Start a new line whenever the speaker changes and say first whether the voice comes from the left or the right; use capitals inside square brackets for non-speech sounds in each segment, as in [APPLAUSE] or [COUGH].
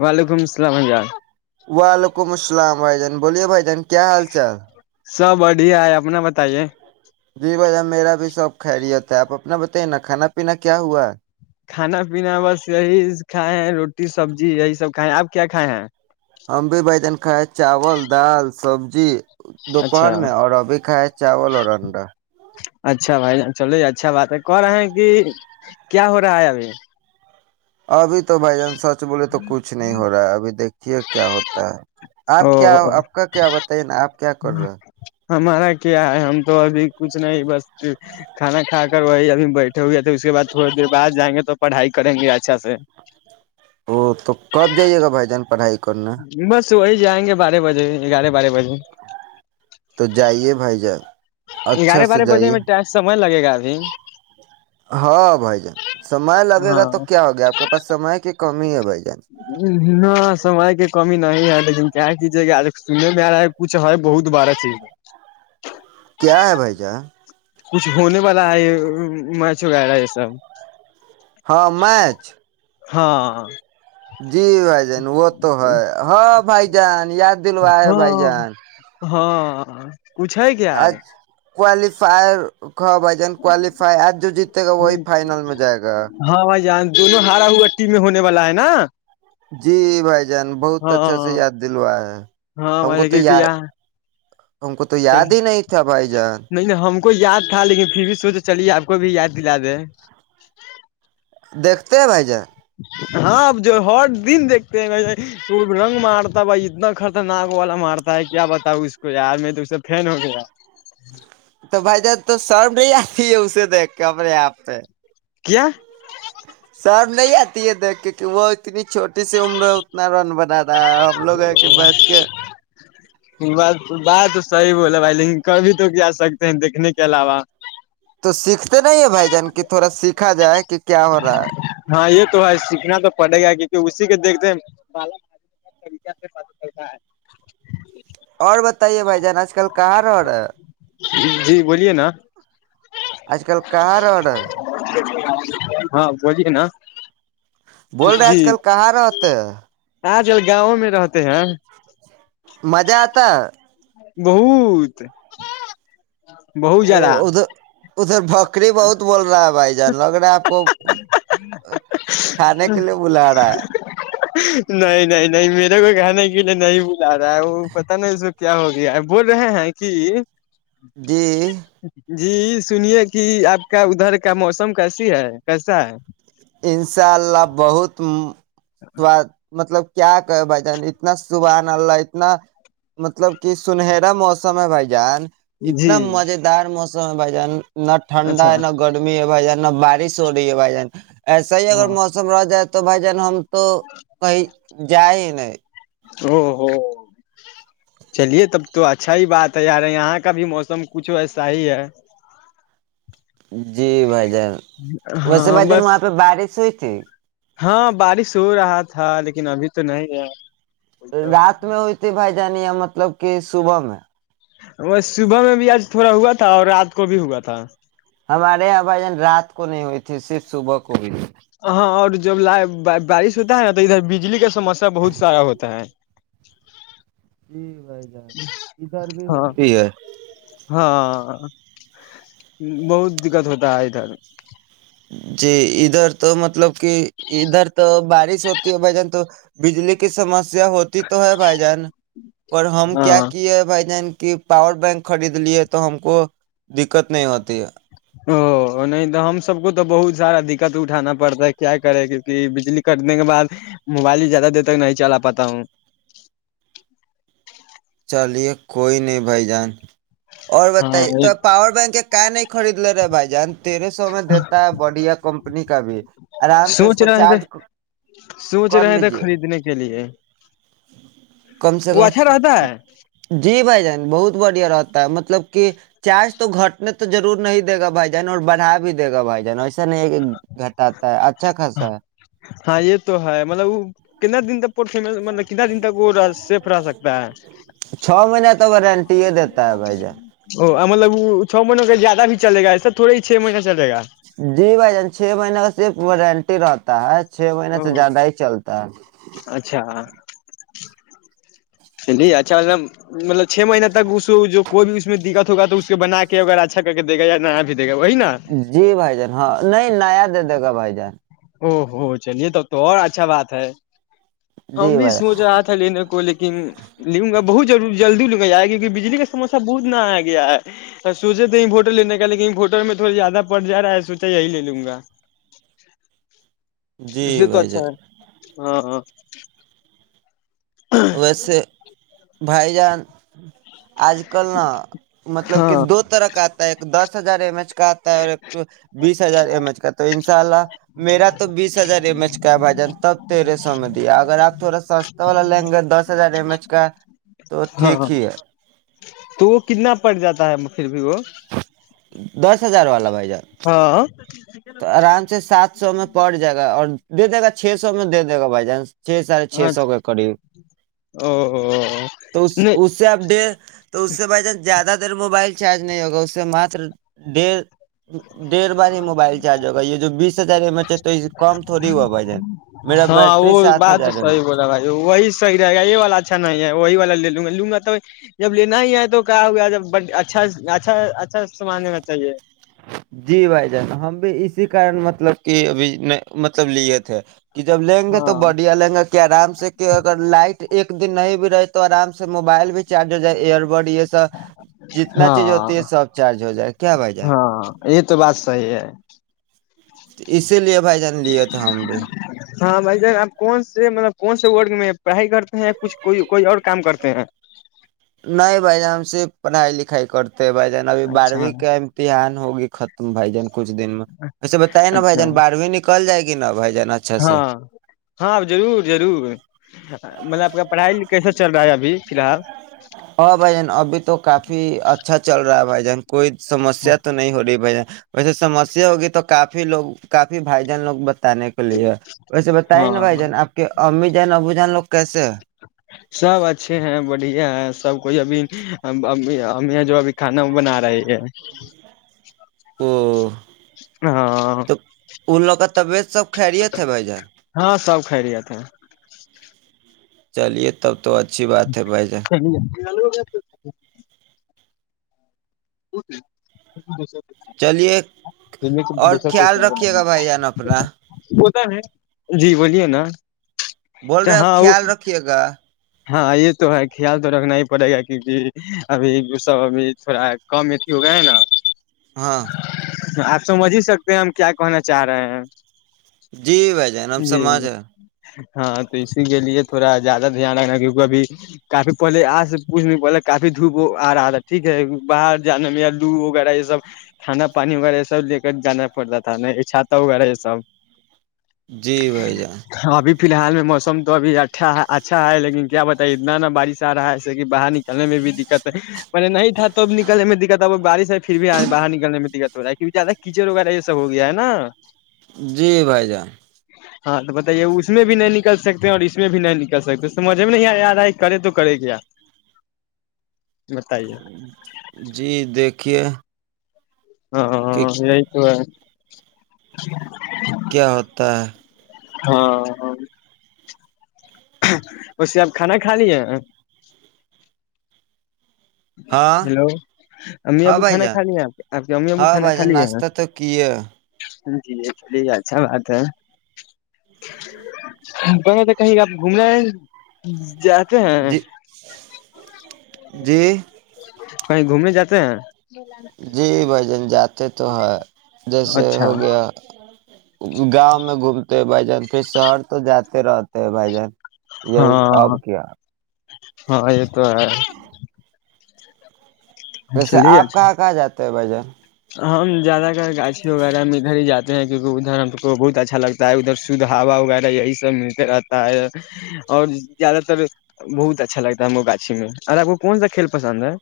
left: وعلیکم السلام ج ہاں [INAUDIBLE]
right: وعلیکم السلام بھائی جان بوولے بھائی جان کیا حال چال
left: سب بڑھیا ہے اپنا بتائیے
right: جی بھائییا میرا بھی سب کھا رہی تھا آپ اپنا بتائیے نا کھانا پینا کیا ہوا
left: کھانا پینا بس یہی کھائے ہیں روٹی سبزی یہی سب کھائے ہیں آپ کیا کھائے ہیں
right: ہم بھی بائی جان کھ چاول دال سبزی
left: اچھا
right: دوپہر میں اور ابھی کھائے چاول اور انڈا
left: اچھا بھائی چلو یہ اچھا بات ہے کہ رہے ہیں کہ کیا ہو رہا ہے ابھی
right: ابھی تو بھ جان سچ بولے تو کچھ نہیں ہو رہا ہے ابھی دیکھیے کیا ہوتا ہے آپ کیا
left: او
right: آپ کا کیا بتائیے نا آپ کیا کر رہا
left: ہمارا کیا ہے ہم تو ابھی کچھ نہیں بس کھانا کھا کر وہی ابھی بیٹھے ہوئے تھے اس کے بعد تھوڑی دیر بعد جائیں گے تو پڑھائی کریں گے اچھا سے
right: وہ تو کب جائیے گا بھائی جان پڑھائی کا
left: بس ص وہی جائیں گے بارہ بجے گیارہ بارہ بجے
right: تو جائیے بھائی جان اچھا
left: گارے
right: سے
left: بارے بجے
right: جائیے
left: میں سمج لگے گا ابھی
right: ہاں بھائی جان سمے لگے گا
left: ہاں
right: تو کیا ہو گیا آپ کے پاس سمے کے
left: نہ سمئے کے کمی نہیں ہے لیکن کیا کیجیے گ سنے میں آ رہا ہے کچھ ہے بہت بارا چیز
right: کیا ہے بھائی جہ
left: کچھ ہونے والا ہے میچ وغیرہ یہ سب
right: ہاں میچ
left: ہاںاں
right: جی بھائی جان وہ تو ہے ہاں بھائی جان یاد دلو ہے بھائی
left: ہاں
right: جان
left: ہاں کچھ ہے کیا آار
right: آج کوالیفائر بھائی جان کوالیفائی آج جو جیتے گا وہی فائنل میں جائے گا
left: ہاں بھائی جان دونوں ہارا ہوا ٹی میں ہونے والا ہے نا [INAUDIBLE]
right: جی بھائی جان بہت اچھا سے
left: ہاں
right: یاد دلوا ہے ہم کو تو یا
left: چلی نہیں نہیں ہم کو یاد تھا لیکن پھر بھی سوچ چلیے آپ کو بھی یاد لاد ہے [INAUDIBLE]
right: دیکھتے بھائی جا
left: ہاں اب جو ہر دن دیکتے ہیں ب رنگ مارتا بھائی اتنا خرچہ ناگ والا مارتا ہے کیا بتاؤ اس کو یار میں تو اس سے فین ہو گیا
right: تو بھائی جان تو سرب نہیں آتی ہے اسے تو کپڑے آپ پہ
left: کیا
right: نہیں آتی ہے دیکھ کے کہ وہ اتنی چھوٹی [INAUDIBLE] سے عمرہ اتناار بدار [INAUDIBLE] ہم لوگ ہیں کہ بیٹھ کے
left: تو صحیح بولا بھائی لیکن کبھی تو کیا سکتے ہیں [INAUDIBLE] دیکھنے کے علاوہ
right: تو سیکھتے نہیں ہے بھائی جان کی تھوڑا سیکھا جائے کہ کیا ہو رہا ہے
left: ہاں یہ تو سیکھنا تو پڑے گا کیونکہ اسی کے دیکھتے بالک ب طریقہ سے پ چتا ہے [INAUDIBLE]
right: اور بتائیے بھائی جان آج کل کہاں رہ رہا ہے
left: جی بولیے نا
right: آج کل کہاں [INAUDIBLE] ر آڈ ہے
left: ہاں بولی ہے نا [INAUDIBLE]
right: بول رہے ہیں آج کل کہاں رہتے ہے
left: آ جل گاؤوں میں رہتے ہیں
right: مزہ آتا
left: بہت [INAUDIBLE] بہت زیادہ
right: ادھر ادھر بکری بہت بول رہا بائی جان لوگ رہا ہے آپ کو [INAUDIBLE] کھانے کے لیے بلا رہا ہے
left: نہیں نہیں نہیں میرے کو کہاان کہ لے نہیں وہ [INAUDIBLE] جا رہا ہے وہ پتا نا اس وق کیا ہو گیا ہے بول رہے ہیں کہ
right: جی
left: جی سنیے کہ آپ کا ادھر کا موسم کیسی ہے کیسا ہے
right: ان شاء اللہ بہت سواد مطلب کیا کہ بھ جان اتنا سبحان اللہا اتنا مطلب کہ سنہرا موسم ہے بھائی جان
left: ہے جی
right: اتنا مز دار م س بھ جان نہ ٹھنڈا ہے
left: اچھا
right: نہ گرمی ہے بھائی جان نہ بارش ہو رہی ہے بائی جان ایسا ہی اگر
left: ہاں
right: موسم رہ جائے تو تو بائی جان ہم تو کوئی [UNINTELLIGIBLE]
left: او ہو چلیے تب تو اچھا ہی بات ہے یار یہاں کا بھی موسم کچھ ویسا ہی ہے
right: جی بھائی جان ویسے
left: ہاں
right: بھائی جان
left: بس
right: وہاں پہ بارش ہوئی [UNINTELLIGIBLE]
left: ہاں بارش ہو رہا تھا تھا لیکن ابھی تو نہیں ہے
right: رات میں ہوئی تھی بھائی جانی ہے مطلب کہ صبح میں
left: وہ صبح میں بھی آج تھوڑا ہوا تھا اور رات کو بھی ہوا تھا
right: ہمارے یہاں بھجن رات کو نہیں ہوئے تھے صرف صبح کو ہوئی تھی
left: ہ ہاں اور جب ل بارش ہوتا ہے نا تو ادھر بجلی کا سمسیا بہت سارا ہوتا ہے
right: جی بھائی جان ادھر بھی
left: ہاں
right: ہوتی ہے
left: ہاں بہت دقت ہوتا ہے ادھر
right: جی ادھر تو مطلب کہ ادھر تو بارش ہوتی ہے بھائی جان تو بجلی کی سمس ہوتی تو ہے بھائی جان پر ہم
left: ہاں
right: کیا کیے بھائی جان کہ پاور بینک خرید لی ہے تو ہم کو دقت نہیں ہوتی ہے
left: او نہیں تو ہم سب کو تو بہت سارا دقت اٹھانا پڑتا ہے کیا کرے کیونکہ بجلی کٹنے کے بعد موبائل ہی زیادہ دیر تک نہیں چلا پاتا ہوں
right: چلیے کوئی نہیں بھائی جان اور
left: ہاں
right: بتائیے تو پاور بینک ایک [UNINTELLIGIBLE] خرید لے رہے بھائی جان تیرہ سو میں دیتا ہے بڈیا کمپنی کا بھی آرام سے اس
left: سوچ
right: کو
left: رہے تھے
right: چارج
left: سوچ
right: کر
left: رہے تھے
right: لیجے
left: خریدنے کے لیے
right: کم سے
left: وہ
right: کم
left: اچھا رہتا ہے
right: جی بھائی جان بہت بڑھیا رہتا مطلب کہ چارج تو گھٹنے تو رور نہیں دے گا بھائی جان اور بڑھا بھی دے گا بھائی جان ایسا نہیں گٹاتا ہے اھ
left: ہاں یہ تو ہے مطلب وہ کتنا دن تک پ مطلب کتنا دن تک وہ سیف رہ سکتا ہے
right: چھ مہینہ تو وارنٹی ہی دیتا ہے بھائی جان
left: ا مطلب وہ چو مہینوں کا زیادہ بھی چلے گا اسسر تھوڑ ہی چھ مہینہ چلے گا
right: جی بھائی جان چھ مہینے کا صرف وہ رینٹی رہتا ہے چھ مہینہ سے
left: او
right: زیادہ ہی چلتا ہے
left: نہیں اچھا مطلب مطلب چھ مہینہ تک اس کو جو کوئی بھی اس میں دقت ہوگا تو اس کے بنا کے اگر اچھا کر کے دے گا یا دے گا وہی نا
right: جی بھائی جان ہاں نہیں نیا دے دے گا بائی جان جان
left: او ہو چلیے توب تو اور اچھا بات ہے ہم
right: جی
left: بھی
right: بھائی
left: سوچ رہا تھا لینے کو لیکن لوں گا بہت جلدی لے کے جائے گی بجلی کا سموسہ گود نہ اگیا ہے سوچے تو امپورٹڈ لینے کا لیکن فوٹو میں تھوڑا زیادہ پڑ جا رہا ہے سوچا یہی لے لوں گا
right: جی
left: اس سے تو
right: بھائی
left: اچھا
right: جان
left: ہے ہاں ہاں
right: ویسے بھائی جان اج کل مطلب کہ
left: ہاں
right: دو طرح اتا ہے ایک دس ب ہزار ایم ایچ کرتا ہو انشاءاللہ میرا تو باس ہزار ایم ایچ کا بھائی جان تب تیرے سامنے دیا اگر اپ تھوڑا سا ہستا والا لی دس ہزار ایم ایچ کا تو
left: ہاں
right: ٹھیک
left: ہاں
right: ہی ہے
left: تو کتنا پڑ جاتا ہے وہ
right: دس ہزار والا بھائی جان
left: ہاں
right: تو اران سات سو میں پاڈ جگہ اور جو دے گا چھ سو میں دے دے گا بھائی جان چھ ساڑھےچ سو
left: اچھا
right: کا کڑی
left: او
right: تو
left: نہیں
right: اس سے اپڈیٹ تو اس سے بھائی جان زیادہ موبائل چارج نہیں ہوگا اس سے مات دیر بعد یہ موبائل چارج ہوگا یہ جو باس [INAUDIBLE]
left: ہاں
right: بیٹری
left: وہ
right: سات
left: بات
right: ہزار ایم ایچ
left: وہی صحیح رہے گا یہ والا اچھا نہیں ہے وہی والا لے لوں گا جب لینا ہی ہے تو اچھا اچھا استعمال ہونا چاہیے
right: جی بھائی جان ہم بھی اسی کا مطلب کہ مطلب لیے تھے
left: ہاں ہاں
right: [UNINTELLIGIBLE] [UNINTELLIGIBLE] [UNINTELLIGIBLE]
left: [UNINTELLIGIBLE]
right: [UNINTELLIGIBLE] لیے تھے ہم بھی
left: [UNINTELLIGIBLE]
right: [UNINTELLIGIBLE] [UNINTELLIGIBLE] [UNINTELLIGIBLE]
left: [UNINTELLIGIBLE]
right: [UNINTELLIGIBLE] نہ بائی
left: اچھا اچھا
right: جائے اچھا سے
left: ہاں ہاں ضرور ضرور مطلب آپ کا پڑھائی کیسا چل رہا ہے ابھی فی الحال
right: ہاں بھائی جان ابھی تو کافی اچھا چل رہا ہے بھائی جان کوئی سمسیا تو نہیں ہو رہی بھائی جان ویسے سمسیا ہوگی تو کافی لوگ کافی بھائی جان لوگ ب آنے کے لیے ویسے بتائیے نا بھائی
left: ہاں
right: جان آپ کی امی جو جین ابدان لگ
left: سب اچھے ہیں بڑھیا سب کوئی ابھی ہم یہ جو آاب
right: او
left: ہاں
right: تو ان لوگ کا طبیعت سب خریت ہےے بھ جان
left: خرییا تھا ہیں
right: چلیے تب تو اچھی بات ہے بھائی جان
left: لو ج
right: چلیے اور خیال رکھیے گا بھائی جان اپنا
left: ہے جی بولیے نا
right: بول رہے آپ
left: ہاں
right: خیال رکھیے گا
left: ہاں یہ تو ہے خیال تو رکھنا ہی پڑے گا کیونکہ ابھی گ سا اب تھوڑا کم اھی ہو گیا ہے نا
right: ہاں
left: آپ سمجھ ہی سکتے ہیں ہم کیا کہنا چاہ رہے ہیں
right: جی بھ جان ہم
left: جی
right: سماج ہے
left: ہاں تو اسی کے لیے تھوڑا زیادہ دھیان رکھنا کیونکہ ابھی کافی پہلے آج پوچھ نہیں پ کافی دھوپ آ رہا تھا ٹھیک ہے باہر جانے میں یا لو وغیرہ یہ سب کھانا پانی وغیرہ یہ سب لے کر جانا پڑتا تھا نا چھاتا وغیرہ یہ سب
right: جی بھائی جان
left: ابھی فی الحال میں موسم تو ابھی اھا اچھا ہے لیکن کیا بتائیے اتنا نا بارش آ رہا ہے ایسے کہ باہر نکلنے میں بھی دقت ہے میں نہیں تھا تب نکلنے میں دقت ہے وہ بارش ہے پھر بھی آئے باہر نکنے میں دقت توڑا کہ زیادہ کچڑ وغیرہ یہ سب ہو گیا ہے نا
right: جی بھائی جان
left: ہاں تو بتائیے اس میں بھی نہیں نکل سکتے اور اس میں بھی نہیں نکل سکتے سمجھ میں نہیں آ آ رہا ہے کرے تو کرے کیا بتائیے
right: جی دیکھیے کہ
left: ہاں یہئی تو ہے جچ [INAUDIBLE]
right: کیا ہوتا ہے
left: ہاں ہاں اسے آپ کھانا کھا لیے
right: ہاں
left: ہلو اممی
right: ہاں
left: ابو
right: بھائی
left: کھانا
right: جان
left: کھا ل ہیں آپ آپ کے امی ابو
right: ہاں
left: کھانا
right: بھائی
left: کھا
right: جان
left: لی
right: ناشتہ تو کیے
left: جی چلیے اچھا بات ہے کہ تو کہیں آپ گھومنا ج
right: جی جی ج [INAUDIBLE]
left: کہیں گھومنے جاتے ہیں
right: جی بھ جن جاتے تو ہیں جیسے
left: اچھا
right: ہو گیا گاؤں میں گھومتے ہیں بھائی جان پھر شہر تو جاتے رہتے ہیں بھائی جان یہی
left: ہاں
right: اب کیا
left: ہاں یہ تو ہے
right: ویسے
left: چلیے
right: آپ
left: اچھا
right: کہاں کہاں جاتے ت بجے [UNINTELLIGIBLE]
left: ہم زیادہ تر گاچھی وغیرہ میں ادھر ہی جاتے ہیں کیونکہ ادھر ہم کو بہت اچھا لگتا ہے ادھر شدھ ہا وغیرہ یہی سب ملتے رہتا ہے اور زیادہ تر بہت اچھا لگتا ہے ہم کو گاچھی میں اور آپ کو کون سا کھیل پسند ہے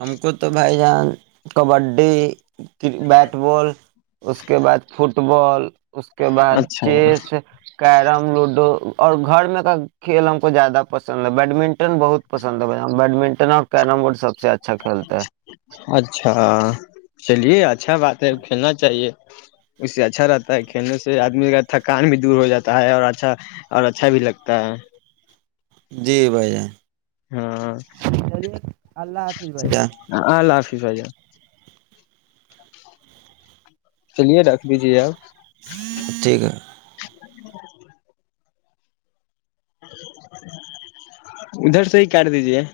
right: ہم کو تو بھائی جان کبڈی بیٹ بال اس کے بعد فٹ بال اس کے بعد
left: اچھا
right: چیس کیرم لوڈو اور گھر میں کا کھیل ہم کو زیادہ پسند ہے بیڈمنٹن بہت پسند ہے بیڈمنٹن تنا کہ نام مورڈ سب سے اچھا کھیلتے
left: اچھا چلیے اچھا بات ہے کھیلنا چاہیے اس سے اچھا رہتا ہے کھیلنے سے آدمی کا تھکان بھی دور ہو جاتا ہے اور اچھا اور اچھا بھی لگتا ہے
right: جی بھائی ہے
left: ہاں
right: اللہ حافظ بھائی جان
left: ال اللہ حافظ بائیا [INAUDIBLE] چلیے رکھ دیجے آپ
right: ٹھیک ہے
left: [INAUDIBLE] ادھر سے ہی کاٹ دیجیے [INAUDIBLE]